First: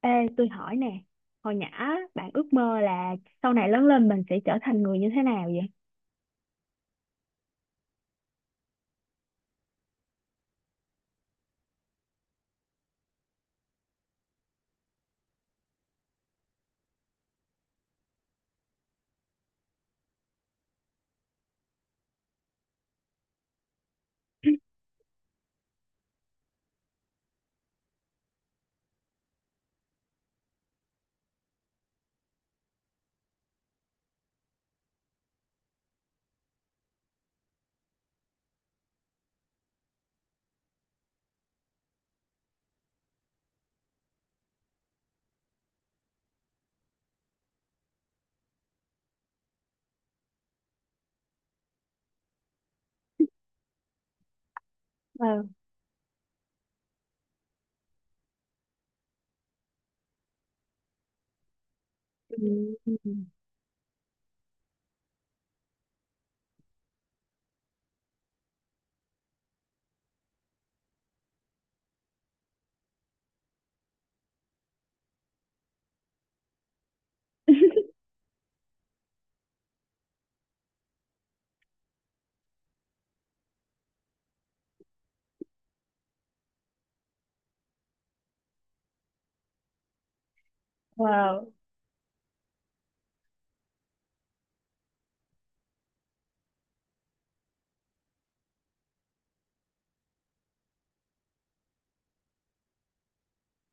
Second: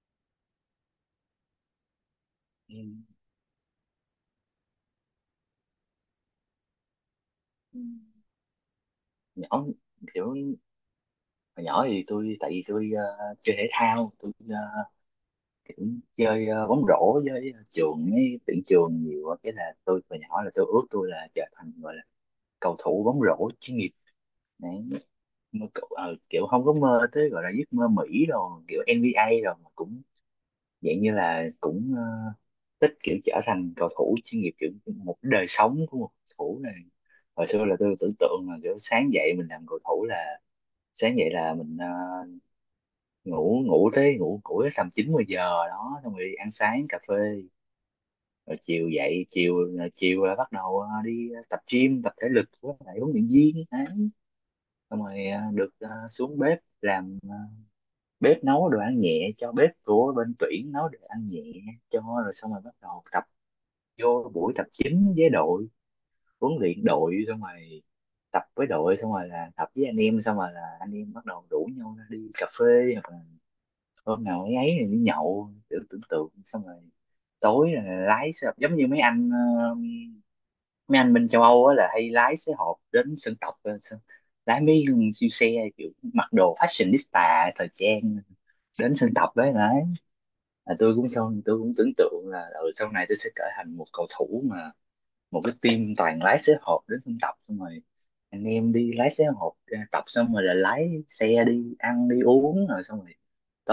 Ê, tôi hỏi nè, hồi nhỏ bạn ước Ừ. mơ là sau này lớn lên mình sẽ trở thành người như thế nào vậy? nhỏ kiểu Hồi nhỏ thì tại vì tôi chơi thể thao, tôi kiểu chơi bóng rổ với trường ấy tuyển trường nhiều á. Cái là tôi hồi nhỏ là tôi ước tôi là trở thành, gọi là cầu thủ bóng rổ chuyên nghiệp đấy. Kiểu không có mơ tới gọi là giấc mơ Mỹ rồi, kiểu NBA rồi, mà cũng dạng như là cũng thích kiểu trở thành cầu thủ chuyên nghiệp, kiểu một đời sống của một cầu thủ này. Hồi xưa là tôi tưởng tượng là kiểu sáng dậy mình làm cầu thủ là sáng dậy là mình ngủ ngủ tới tầm chín mười giờ đó, xong rồi đi ăn sáng cà phê, rồi chiều dậy chiều rồi chiều là bắt đầu đi tập gym, tập thể lực với lại huấn luyện viên đấy. Xong rồi Wow. được xuống bếp làm bếp, nấu đồ ăn nhẹ cho bếp của bên tuyển, nấu đồ ăn nhẹ cho, rồi xong rồi bắt Ừ. đầu tập vô buổi tập chính với đội, huấn luyện đội xong rồi tập với đội xong rồi là tập với anh em, xong rồi là anh em bắt đầu rủ nhau ra đi cà phê, hôm nào ấy ấy thì đi nhậu, tưởng tưởng tượng, xong rồi tối là lái xe hộp giống như mấy anh ờ, mấy anh bên châu Âu á là hay lái xe hộp đến sân tập, lái mấy con siêu xe, kiểu mặc đồ fashionista thời trang, đến sân tập đấy. Đấy là tôi cũng, xong Wow. tôi cũng tưởng tượng là ừ, sau này tôi sẽ trở thành một cầu thủ mà một cái team toàn lái xế hộp đến sân tập, xong rồi anh em đi lái xế hộp ra tập xong rồi là lái xe đi ăn đi uống rồi, xong rồi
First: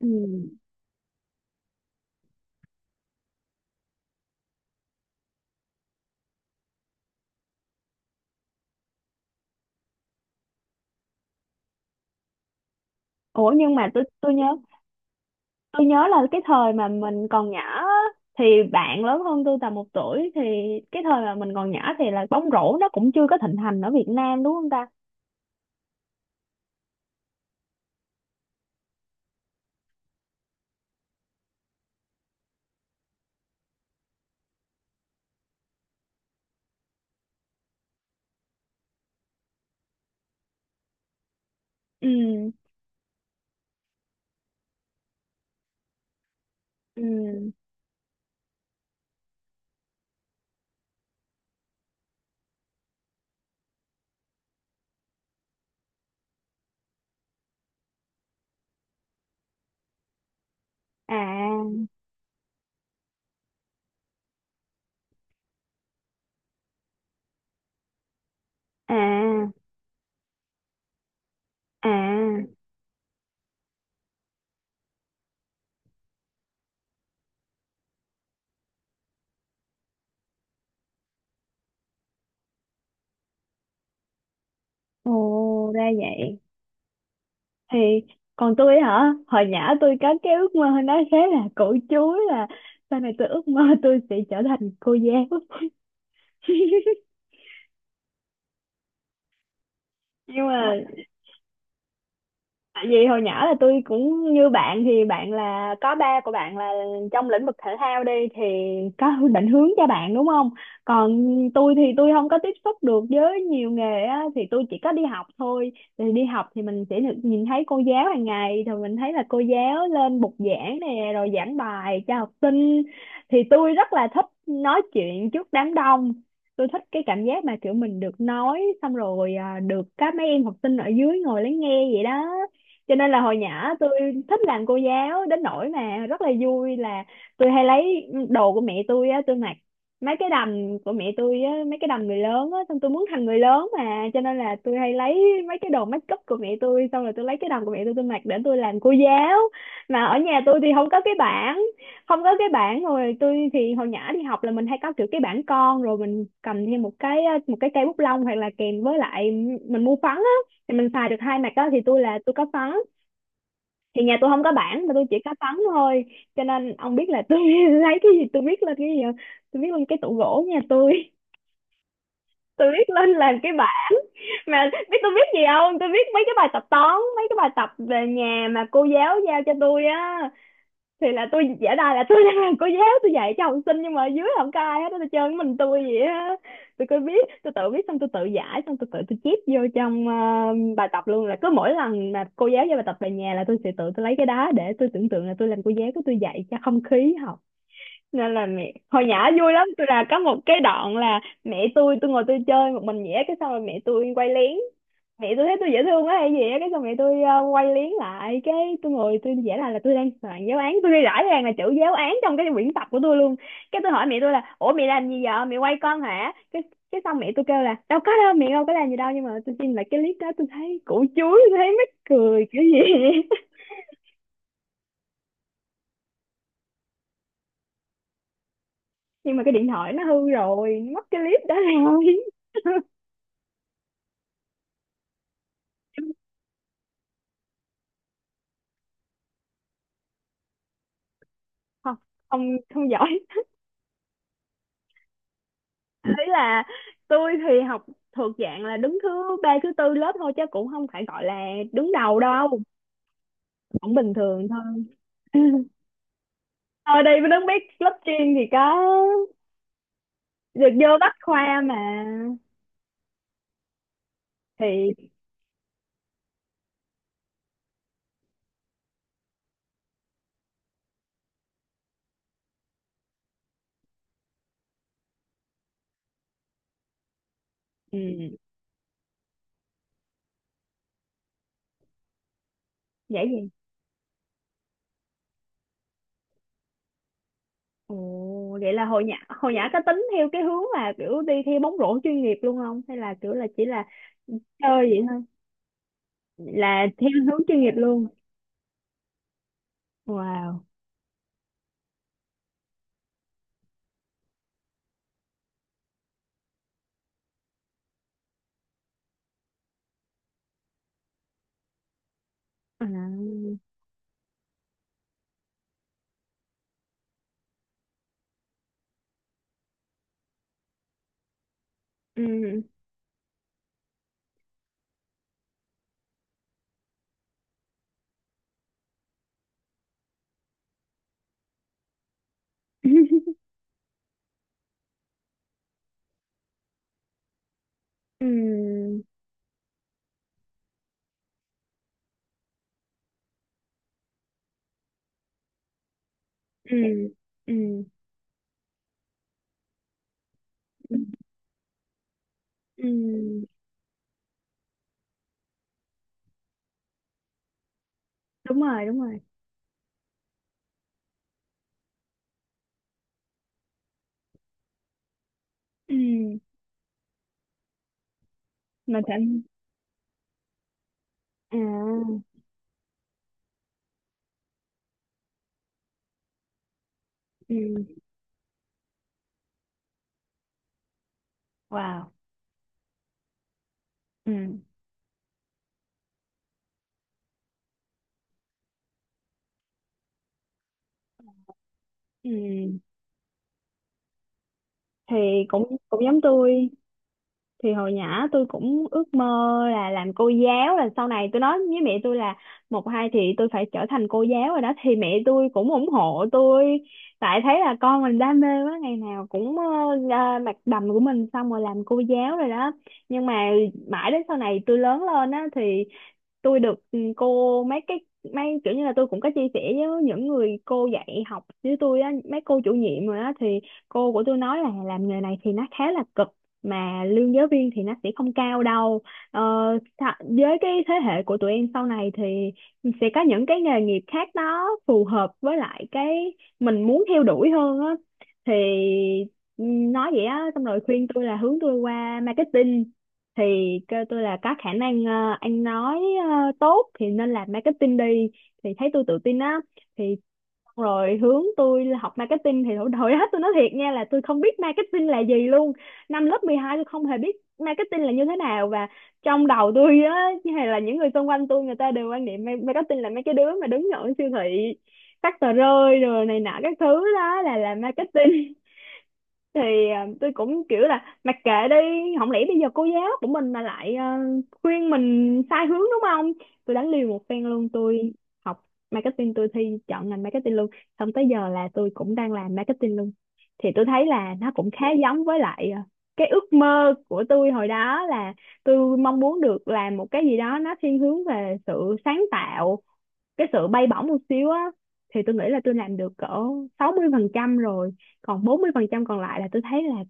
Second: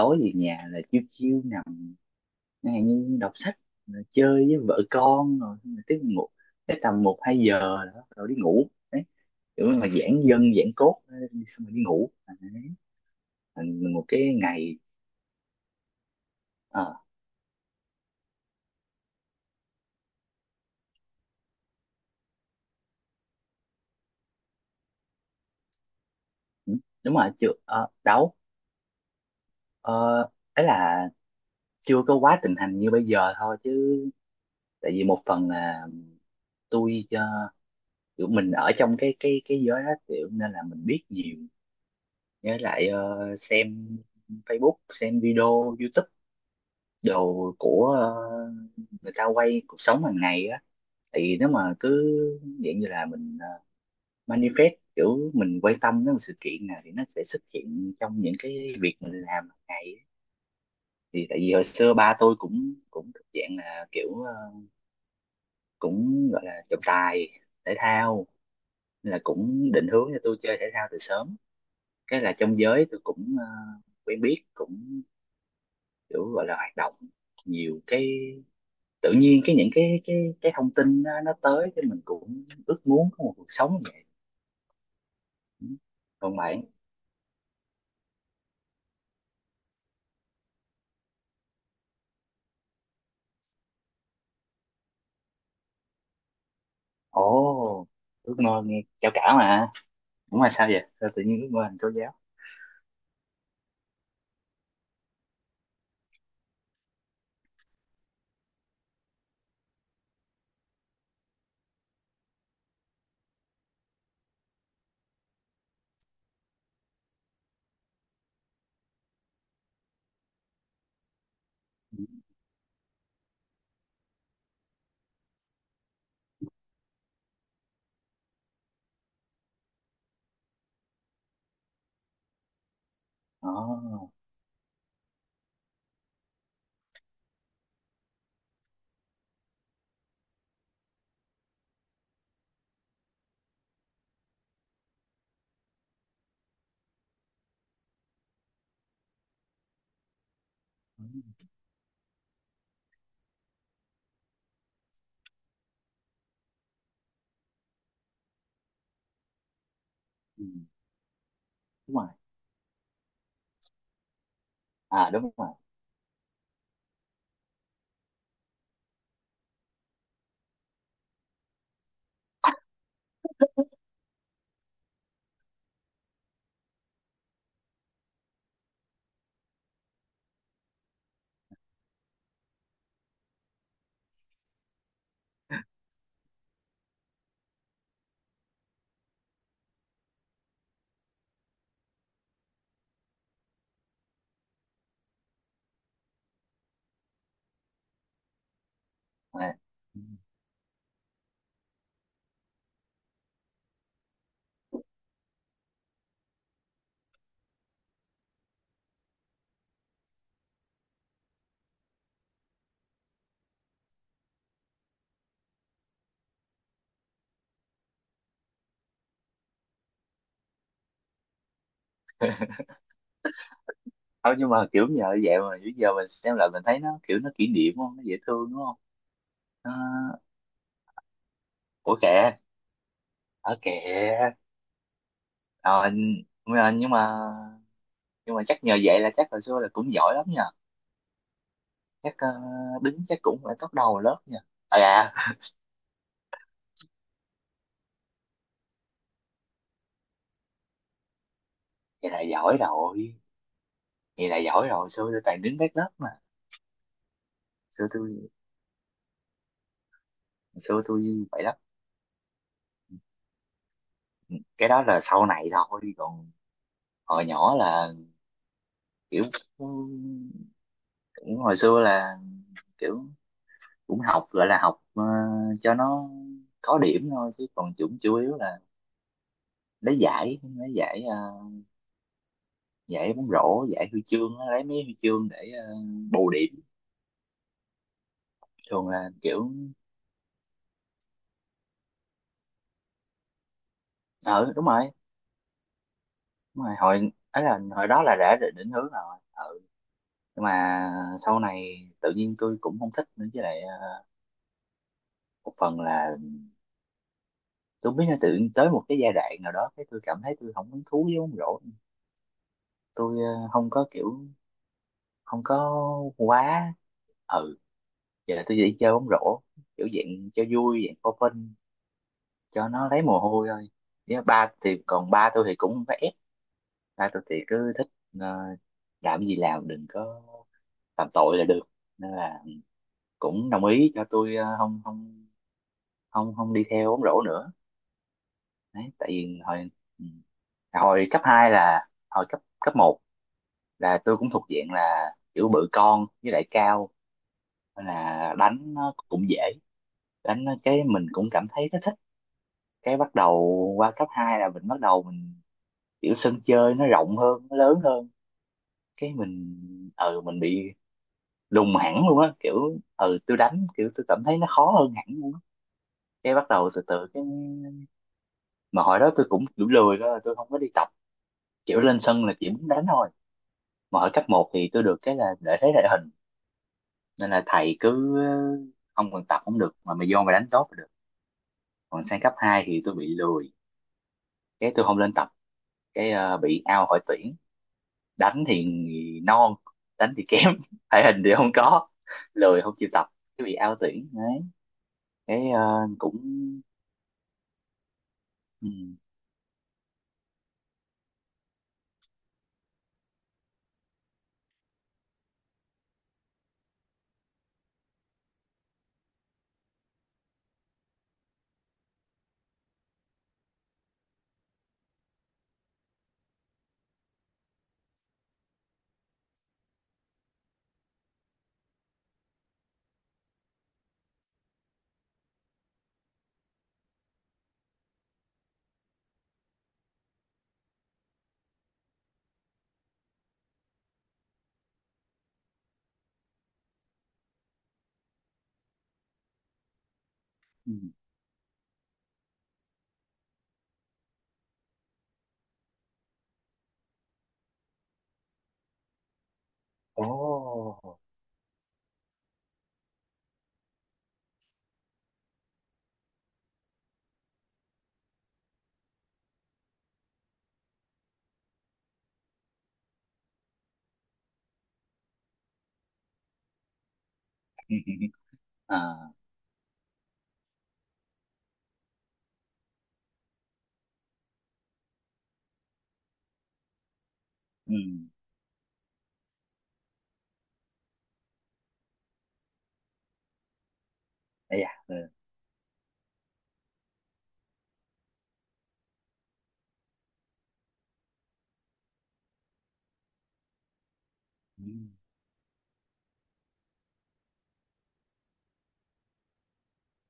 Ừ. về nhà là chiêu chiêu nằm chẳng hạn như đọc sách, rồi chơi với vợ con rồi, xong rồi tiếp ngủ tới tầm một hai giờ đó rồi đi ngủ đấy, kiểu mà giãn dân giãn cốt đi xong rồi đi ngủ. À, đấy. Ủa, nhưng mà Thành tôi một tôi cái nhớ ngày. tôi nhớ là cái thời ờ, mà mình còn nhỏ á, thì bạn lớn hơn tôi tầm một tuổi. Thì cái thời mà mình còn nhỏ thì là bóng rổ nó cũng chưa có thịnh hành ở Việt Nam đúng không ta? ừ, đúng rồi, chưa đâu. Ờ, Ấy là chưa có quá thịnh hành như bây giờ thôi, chứ tại vì một phần là tôi kiểu mình ở trong cái giới đó, kiểu nên là mình biết nhiều, Ừ, với lại xem Facebook, xem video YouTube ừ, đồ của người ta quay cuộc sống hàng ngày á. Thì nếu mà cứ dạng như là mình manifest, kiểu mình quan tâm đến một sự kiện nào thì nó sẽ xuất hiện trong những cái việc mình làm hàng ngày á. Thì tại vì à, hồi xưa ba tôi cũng cũng thuộc dạng là kiểu cũng gọi là trọng tài thể thao, nên là à, cũng định hướng cho tôi chơi thể thao từ sớm. à, Cái là trong giới tôi cũng quen biết, cũng kiểu gọi là hoạt động nhiều, cái tự nhiên cái những cái thông tin nó tới, cái mình cũng ước muốn có một cuộc sống như vậy. ồ, ra Còn vậy. bạn? Thì còn tôi hả, hồi nhỏ tôi có cái ước mơ nó khá là cổ chúa là sau này tôi ước mơ tôi sẽ trở thành cô giáo. Ồ, ước mơ nghe cao cả mà. Đúng Nhưng là sao vậy, mà sao tự nhiên ước mơ thành cô giáo. tại vì hồi nhỏ là tôi cũng như bạn, thì bạn là có ba của bạn là trong lĩnh vực thể thao đi thì có định hướng cho bạn đúng không? Còn tôi thì tôi không có tiếp xúc được với nhiều nghề á, thì tôi chỉ có đi học thôi. Thì đi học thì mình sẽ được nhìn thấy cô giáo hàng ngày, thì mình thấy là cô giáo lên bục giảng nè rồi giảng bài cho học sinh. Thì tôi rất là thích nói chuyện trước đám đông. Tôi thích cái cảm giác mà kiểu mình được nói xong rồi à, được các mấy em học sinh ở dưới ngồi lắng nghe vậy đó, cho nên là hồi Ồ, nhỏ tôi thích làm cô giáo đến nỗi mà rất là vui là tôi hay lấy đồ của mẹ tôi á, tôi mặc mấy cái đầm của mẹ tôi á, mấy cái đầm người lớn á, xong tôi muốn thành người lớn mà, cho nên là tôi hay lấy mấy cái đồ make up của mẹ tôi, xong rồi tôi lấy cái đầm của mẹ tôi mặc để tôi làm cô giáo. Mà ở nhà tôi thì không có ừ, cái bảng, không có cái bảng. Rồi tôi thì hồi nhỏ đi học là mình hay có kiểu cái bảng con, rồi mình cầm thêm một cái, một cây bút lông, hoặc là kèm với lại mình mua phấn á, ừ, thì mình xài được hai mặt đó, thì đúng tôi rồi, là tôi có phấn. Thì nhà tôi không có bảng mà tôi à chỉ đúng có rồi. tấm thôi, cho nên ông biết là tôi lấy cái gì, tôi biết lên cái gì không? Tôi biết lên cái tủ gỗ nhà tôi. Tôi biết lên làm cái bài mà biết tôi biết gì không, tôi biết mấy cái bài tập toán, mấy cái bài tập về nhà mà cô giáo giao cho tôi á. Thì là tôi giả đà là tôi đang làm cô giáo, tôi dạy cho học sinh nhưng mà ở dưới không có ai hết á, tôi chơi mình tôi vậy á. Tôi cứ viết, tôi tự viết, xong tôi tự giải, xong tôi tự chép vô trong bài tập luôn. Là cứ mỗi lần mà cô giáo giao bài tập về nhà là tôi sẽ tự tôi lấy cái đá để tôi tưởng tượng là tôi làm cô giáo của tôi dạy cho không khí học. Nên là mẹ hồi nhỏ À. vui lắm, tôi Ừ. là có một cái đoạn là mẹ tôi ngồi tôi chơi một mình vậy, cái xong rồi mẹ tôi quay lén. Mẹ tôi thấy tôi dễ thương quá hay gì á, cái xong mẹ tôi quay liếng lại, cái tôi ngồi tôi vẽ lại là tôi đang soạn giáo án, tôi ghi rõ ràng là chữ giáo án trong cái quyển tập của tôi luôn. Cái tôi hỏi mẹ tôi là ủa mẹ làm gì vậy, mẹ quay con hả? Cái xong mẹ tôi kêu là đâu có đâu, mẹ đâu có làm gì đâu, nhưng mà tôi xin lại cái clip đó tôi thấy củ chuối, tôi thấy mắc cười kiểu gì. Thôi nhưng mà kiểu giờ vậy mà bây giờ mình xem lại mình thấy nó kiểu nó kỷ niệm không, nó dễ thương đúng không? Nhưng mà cái điện À, thoại nó hư rồi, nó mất cái clip đó ủa rồi. kìa, ở kìa. Rồi, mà- nhưng mà nhưng mà chắc nhờ vậy là chắc hồi xưa là cũng giỏi lắm nha, Không, chắc không đứng giỏi. chắc cũng phải top đầu lớp nha. À dạ, Thế là tôi thì học thuộc dạng là đứng thứ ba thứ tư lớp thôi, chứ cũng không phải gọi là đứng vậy đầu là giỏi đâu, rồi, cũng bình vậy là thường giỏi rồi, thôi. hồi xưa tôi toàn đứng các lớp mà. Ở đây mới biết xưa lớp tôi chuyên thì có hồi được xưa vô bách tôi vậy lắm. khoa mà. Cái đó Thì là sau này thôi, còn hồi nhỏ là kiểu cũng, hồi xưa là kiểu cũng học gọi là học cho nó có điểm thôi, chứ còn chủ chủ yếu ừ, là lấy giải giải vậy bóng gì. rổ, giải huy chương á, lấy mấy huy chương để ờ, bù điểm. Ồ, vậy là Thường hồi là nhỏ kiểu hồi nhỏ có tính theo cái hướng là kiểu đi theo bóng rổ chuyên nghiệp luôn không, hay là kiểu là chỉ là ừ, đúng chơi rồi vậy thôi, đúng rồi, là theo hồi hướng ấy là chuyên nghiệp hồi đó luôn. là đã định định hướng rồi. Ừ. Nhưng Wow. mà sau này tự nhiên tôi cũng không thích nữa, với lại một phần là tôi không biết là tự nhiên tới một cái giai đoạn nào đó, cái tôi cảm thấy tôi không hứng thú với bóng rổ. À. Tôi không có kiểu, không có quá, ừ, giờ tôi chỉ chơi bóng rổ kiểu dạng cho vui, dạng for fun, Ừ. cho nó lấy mồ hôi thôi. Với ba thì, còn ba tôi thì cũng vẽ, Hai tôi thì cứ thích ờ, làm gì làm đừng có phạm tội là được, nên là cũng đồng ý cho tôi không không không không đi theo bóng rổ nữa. Ừ. Đấy tại vì hồi ừ, hồi cấp 2 là hồi cấp cấp một là tôi cũng thuộc diện là kiểu bự con với lại Ừ, cao, ừ, nên là đánh nó cũng dễ, đánh nó cái ừ, mình cũng cảm thấy nó thích. Cái bắt đầu ừ. qua cấp 2 là mình bắt đầu mình kiểu sân chơi nó rộng hơn nó lớn hơn, Đúng rồi, đúng cái rồi. mình ừ mình bị lùng hẳn luôn á, kiểu ừ tôi đánh kiểu tôi cảm thấy nó khó hơn hẳn luôn á. Cái Ừ, bắt đầu từ từ cái mà hồi mà đó tôi thành cũng kiểu lười đó, tôi không có đi tập, kiểu lên à, sân là chỉ muốn đánh thôi. Mà ở cấp một thì tôi được cái là lợi thế địa hình, nên là thầy ừ, cứ không cần tập cũng được mà mày vô mày đánh tốt là được. Còn wow, sang cấp 2 thì tôi bị lười, ừ, cái tôi không lên tập, cái bị out khỏi tuyển. Đánh thì non, đánh thì kém thể hình thì không có, lười không ừ. chịu tập, cái bị out tuyển đấy, Thì cái cũng cũng cũng. giống tôi, thì hồi nhỏ tôi Ừ, cũng ước mơ là làm cô giáo, là sau này tôi nói với mẹ tôi là một hai thì tôi phải trở thành cô giáo rồi đó. Thì mẹ tôi cũng ủng hộ tôi tại thấy là con mình đam mê quá, ngày nào cũng ra mặc đầm của mình xong rồi làm cô giáo rồi đó. Nhưng mà mãi đến sau này tôi lớn lên á, thì tôi được ừ, cô mấy cái, mấy kiểu như là tôi cũng có chia sẻ với những người cô dạy học với tôi á, mấy cô chủ nhiệm rồi á, thì cô của tôi nói là làm nghề này thì nó khá là cực, mà lương giáo viên thì nó sẽ không cao đâu. ờ, với cái thế hệ của tụi em sau này thì sẽ có những cái nghề nghiệp khác nó phù hợp với lại cái mình muốn theo đuổi hơn á. Thì ừ, nói vậy á, xong ừ. rồi khuyên tôi là hướng tôi qua marketing. Thì kêu tôi là có khả năng anh nói tốt thì nên làm marketing đi, thì thấy tôi tự tin á. Ồ. Thì xong rồi hướng tôi là học marketing. Thì hồi hết tôi nói thiệt nha là tôi không biết marketing là gì luôn. Năm lớp 12 tôi không hề biết marketing là như thế nào, và trong đầu tôi á hay là những người xung quanh tôi người ta đều quan niệm marketing là mấy cái đứa mà đứng ở siêu thị phát tờ rơi rồi này nọ các thứ, đó là Ừ, làm ừ, ừ. marketing. À. Thì à, tôi cũng kiểu là mặc kệ đi, không lẽ bây giờ cô giáo của mình mà lại à, khuyên mình sai hướng đúng không. Tôi đánh liều một phen luôn, Ừ. tôi học marketing, tôi thi chọn ngành marketing luôn, xong tới giờ là tôi cũng đang làm marketing luôn. Thì tôi thấy là nó Ây cũng à, khá ừ. giống với lại à, cái ước mơ của tôi hồi đó là tôi mong muốn được làm một cái gì đó nó thiên hướng về sự sáng tạo, cái sự bay bổng một xíu á. Ừ. Thì tôi nghĩ là tôi làm được cỡ 60% rồi, còn 40% còn lại là tôi thấy là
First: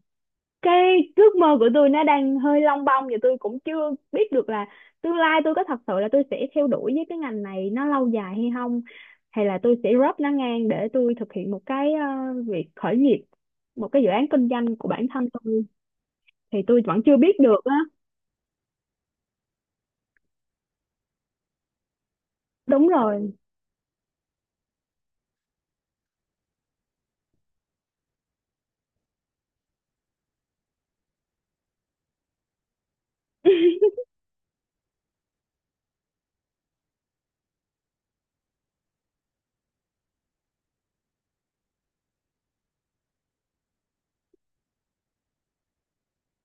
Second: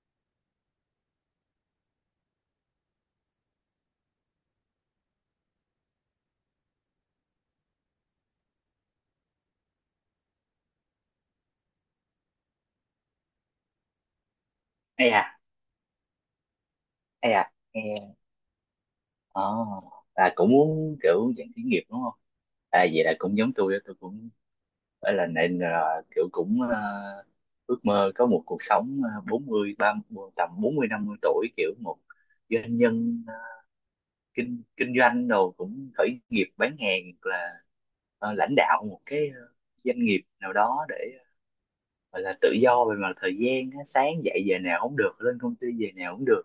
cái ước mơ của tôi nó đang hơi lông bông, và tôi cũng chưa biết được là tương lai tôi có thật sự là tôi sẽ theo đuổi với cái ngành này nó lâu dài hay không, hay là tôi sẽ drop nó ngang để tôi thực hiện một cái việc khởi nghiệp, một cái dự án kinh doanh của bản Ây à. thân tôi. Thì tôi vẫn chưa Ây biết à, được á. nghe à, là cũng muốn kiểu dạng khởi nghiệp đúng không. À Đúng vậy là rồi. cũng giống tôi đó, tôi cũng phải là nên là kiểu cũng ước mơ có một cuộc sống bốn mươi, ba, 30 tầm bốn mươi năm mươi tuổi kiểu một doanh nhân kinh kinh doanh đồ, cũng khởi nghiệp bán hàng hoặc là lãnh đạo một cái doanh nghiệp nào đó để gọi là tự do về mặt thời gian á, sáng dậy giờ nào cũng được, lên công ty giờ nào cũng được,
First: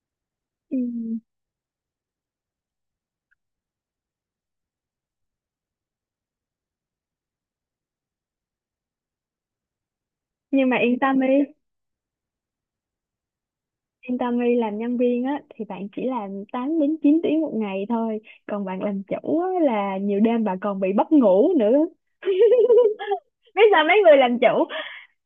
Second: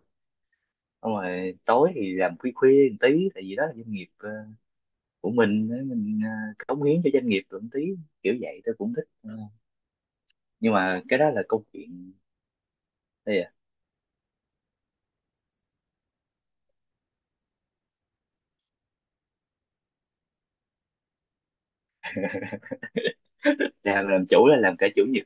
Ừ. xong rồi tối thì làm khuya khuya một tí tại vì đó là doanh nghiệp của mình á, mình cống hiến cho doanh nghiệp được một tí, kiểu vậy tôi cũng thích. Ờ, Nhưng nhưng mà yên mà tâm cái đi, đó là câu chuyện. Đây à. yên tammy làm nhân viên á thì bạn chỉ làm 8 đến 9 tiếng một ngày thôi, còn bạn làm chủ á, là nhiều đêm bạn còn bị mất ngủ nữa. Biết sao mấy làm người làm làm chủ là chủ. làm cả chủ nhật.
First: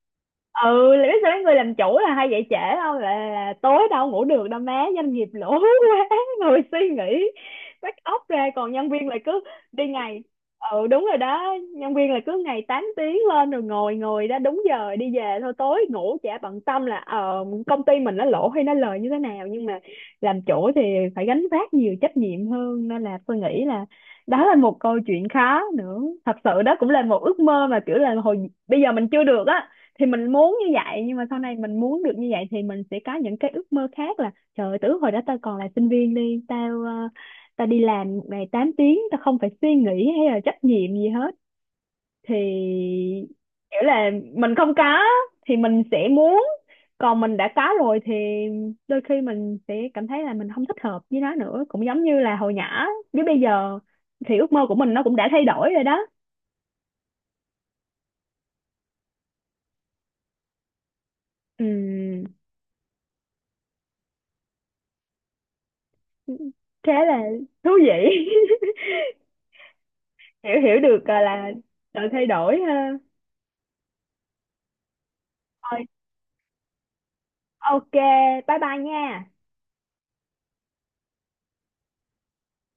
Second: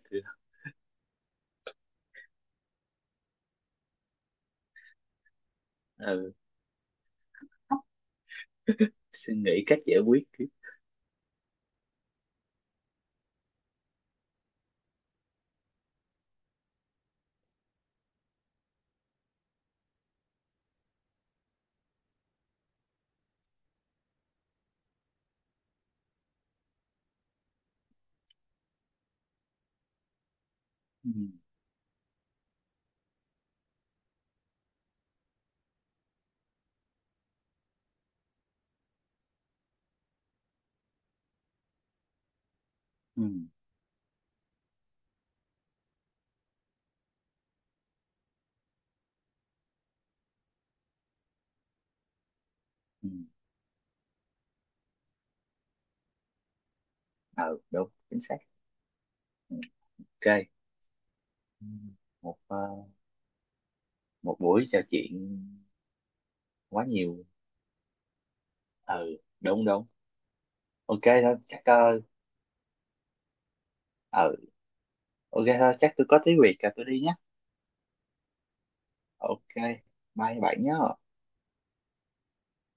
Ừ, là biết sao mấy người làm chủ là hay dậy trễ, không là, tối đâu ngủ được đâu má, doanh nghiệp lỗ quá. Ừ. Người suy nghĩ bắt óc ra, còn nhân viên lại Suy cứ nghĩ cách đi giải ngày. quyết. Ừ. Ừ, đúng rồi đó, nhân viên là cứ ngày 8 tiếng lên rồi ngồi ngồi đó đúng giờ đi về thôi, tối ngủ chả bận tâm là công ty mình nó lỗ hay nó lời như thế nào. Nhưng mà làm chủ thì phải gánh vác nhiều trách nhiệm hơn, nên là tôi nghĩ là đó là một câu chuyện khó nữa. Thật sự đó cũng là một ước mơ mà kiểu là hồi bây giờ mình chưa được á thì mình muốn như vậy, nhưng mà sau này mình muốn được như vậy thì mình sẽ có những cái ước mơ khác là trời ơi, từ hồi đó tao còn là sinh viên đi, tao tao đi làm một ngày 8 tiếng, tao không phải suy nghĩ hay là trách nhiệm gì hết. Thì Ừ. kiểu là mình không có thì mình sẽ muốn, còn mình đã có rồi thì đôi khi mình sẽ cảm thấy là mình không thích hợp với nó nữa, cũng giống như là hồi nhỏ Ừ. với bây giờ thì ước mơ của mình nó cũng đã thay đổi rồi đó. Ừ đúng chính xác. Ừ, ok. Ừ. Ừm, Một một buổi trò chuyện quá khá là nhiều. thú vị. Ừ đúng đúng. hiểu hiểu Ok được thôi là chắc sự thay đổi ha. ừ, ok thôi Thôi, chắc tôi có tí việc rồi tôi đi nhé. ok, bye bye nha. Ok, bye bạn nhé.